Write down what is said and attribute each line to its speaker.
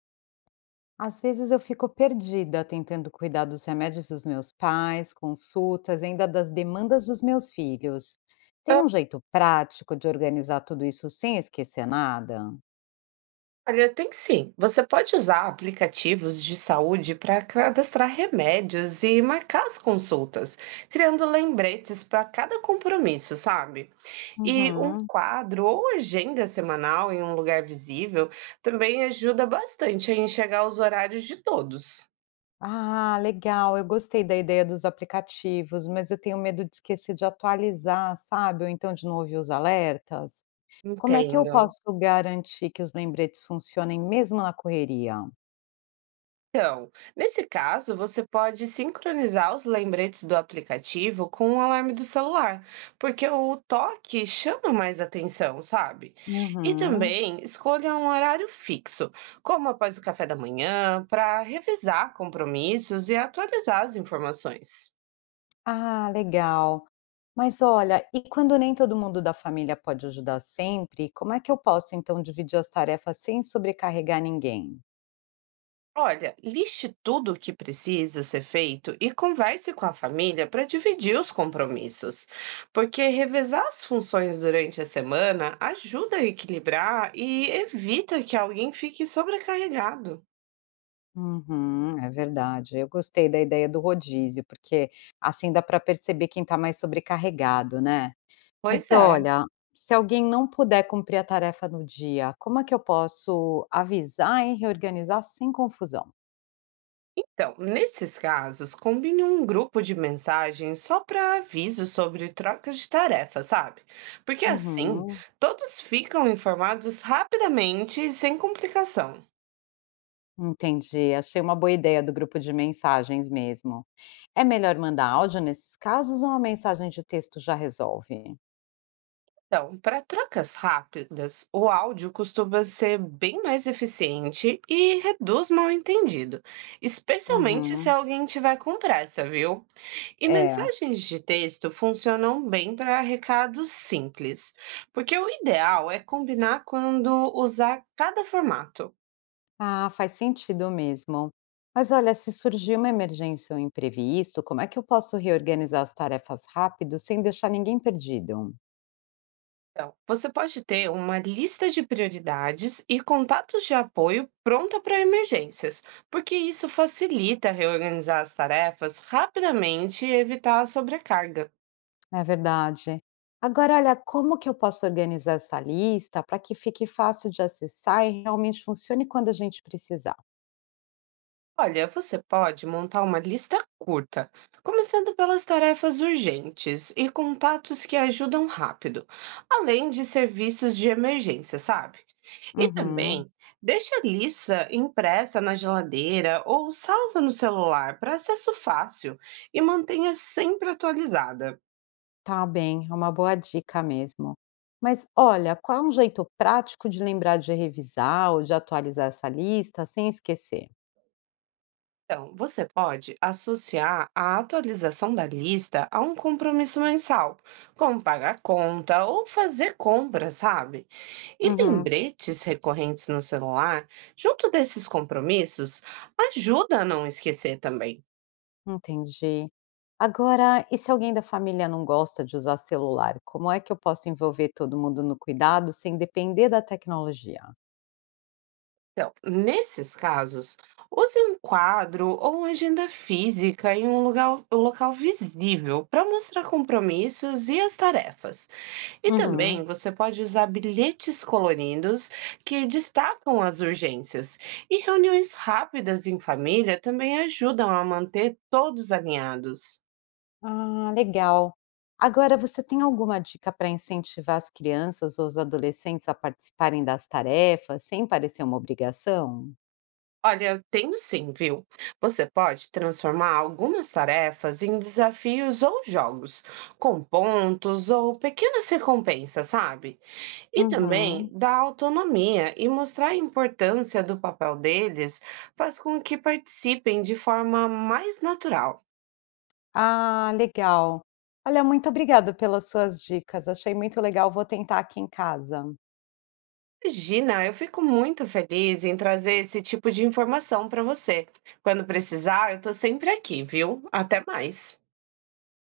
Speaker 1: Às vezes eu fico perdida tentando cuidar dos remédios dos meus pais, consultas, ainda das demandas dos meus filhos. Tem
Speaker 2: Ah,
Speaker 1: um jeito prático de organizar tudo isso sem esquecer nada?
Speaker 2: olha, tem sim. Você pode usar aplicativos de saúde para cadastrar remédios e marcar as consultas, criando lembretes para cada compromisso, sabe? E um
Speaker 1: Uhum.
Speaker 2: quadro ou agenda semanal em um lugar visível também ajuda bastante a enxergar os horários de todos.
Speaker 1: Ah, legal. Eu gostei da ideia dos aplicativos, mas eu tenho medo de esquecer de atualizar, sabe? Ou então de não ouvir os alertas. Como é que eu
Speaker 2: Entendo.
Speaker 1: posso garantir que os lembretes funcionem mesmo na correria?
Speaker 2: Então, nesse caso, você pode sincronizar os lembretes do aplicativo com o alarme do celular, porque o toque chama mais atenção, sabe? E
Speaker 1: Uhum.
Speaker 2: também escolha um horário fixo, como após o café da manhã, para revisar compromissos e atualizar as informações.
Speaker 1: Ah, legal. Mas olha, e quando nem todo mundo da família pode ajudar sempre, como é que eu posso então dividir as tarefas sem sobrecarregar ninguém?
Speaker 2: Olha, liste tudo o que precisa ser feito e converse com a família para dividir os compromissos, porque revezar as funções durante a semana ajuda a equilibrar e evita que alguém fique sobrecarregado.
Speaker 1: Uhum, é verdade. Eu gostei da ideia do rodízio, porque assim dá para perceber quem está mais sobrecarregado, né?
Speaker 2: Pois
Speaker 1: Mas
Speaker 2: é.
Speaker 1: olha, se alguém não puder cumprir a tarefa no dia, como é que eu posso avisar e reorganizar sem confusão?
Speaker 2: Então, nesses casos, combine um grupo de mensagens só para aviso sobre trocas de tarefas, sabe? Porque assim,
Speaker 1: Uhum.
Speaker 2: todos ficam informados rapidamente e sem complicação.
Speaker 1: Entendi, achei uma boa ideia do grupo de mensagens mesmo. É melhor mandar áudio nesses casos ou uma mensagem de texto já resolve?
Speaker 2: Então, para trocas rápidas, o áudio costuma ser bem mais eficiente e reduz mal-entendido, especialmente se
Speaker 1: Uhum,
Speaker 2: alguém tiver com pressa, viu? E
Speaker 1: é.
Speaker 2: mensagens de texto funcionam bem para recados simples, porque o ideal é combinar quando usar cada formato.
Speaker 1: Ah, faz sentido mesmo. Mas olha, se surgir uma emergência ou imprevisto, como é que eu posso reorganizar as tarefas rápido sem deixar ninguém perdido?
Speaker 2: Então, você pode ter uma lista de prioridades e contatos de apoio pronta para emergências, porque isso facilita reorganizar as tarefas rapidamente e evitar a sobrecarga.
Speaker 1: É verdade. Agora, olha, como que eu posso organizar essa lista para que fique fácil de acessar e realmente funcione quando a gente precisar?
Speaker 2: Olha, você pode montar uma lista curta, começando pelas tarefas urgentes e contatos que ajudam rápido, além de serviços de emergência, sabe? E
Speaker 1: Uhum.
Speaker 2: também, deixa a lista impressa na geladeira ou salva no celular para acesso fácil e mantenha sempre atualizada.
Speaker 1: Tá bem, é uma boa dica mesmo. Mas olha, qual é um jeito prático de lembrar de revisar ou de atualizar essa lista sem esquecer?
Speaker 2: Então, você pode associar a atualização da lista a um compromisso mensal, como pagar conta ou fazer compras, sabe? E
Speaker 1: Uhum,
Speaker 2: lembretes recorrentes no celular, junto desses compromissos, ajuda a não esquecer também.
Speaker 1: entendi. Agora, e se alguém da família não gosta de usar celular, como é que eu posso envolver todo mundo no cuidado sem depender da tecnologia?
Speaker 2: Então, nesses casos, use um quadro ou uma agenda física em um lugar, um local visível para mostrar compromissos e as tarefas. E
Speaker 1: Uhum.
Speaker 2: também você pode usar bilhetes coloridos que destacam as urgências. E reuniões rápidas em família também ajudam a manter todos alinhados.
Speaker 1: Ah, legal. Agora, você tem alguma dica para incentivar as crianças ou os adolescentes a participarem das tarefas sem parecer uma obrigação?
Speaker 2: Olha, eu tenho sim, viu? Você pode transformar algumas tarefas em desafios ou jogos, com pontos ou pequenas recompensas, sabe? E também
Speaker 1: Uhum.
Speaker 2: dar autonomia e mostrar a importância do papel deles faz com que participem de forma mais natural.
Speaker 1: Ah, legal. Olha, muito obrigada pelas suas dicas, achei muito legal, vou tentar aqui em casa.
Speaker 2: Imagina, eu fico muito feliz em trazer esse tipo de informação para você. Quando precisar, eu estou sempre aqui, viu? Até mais.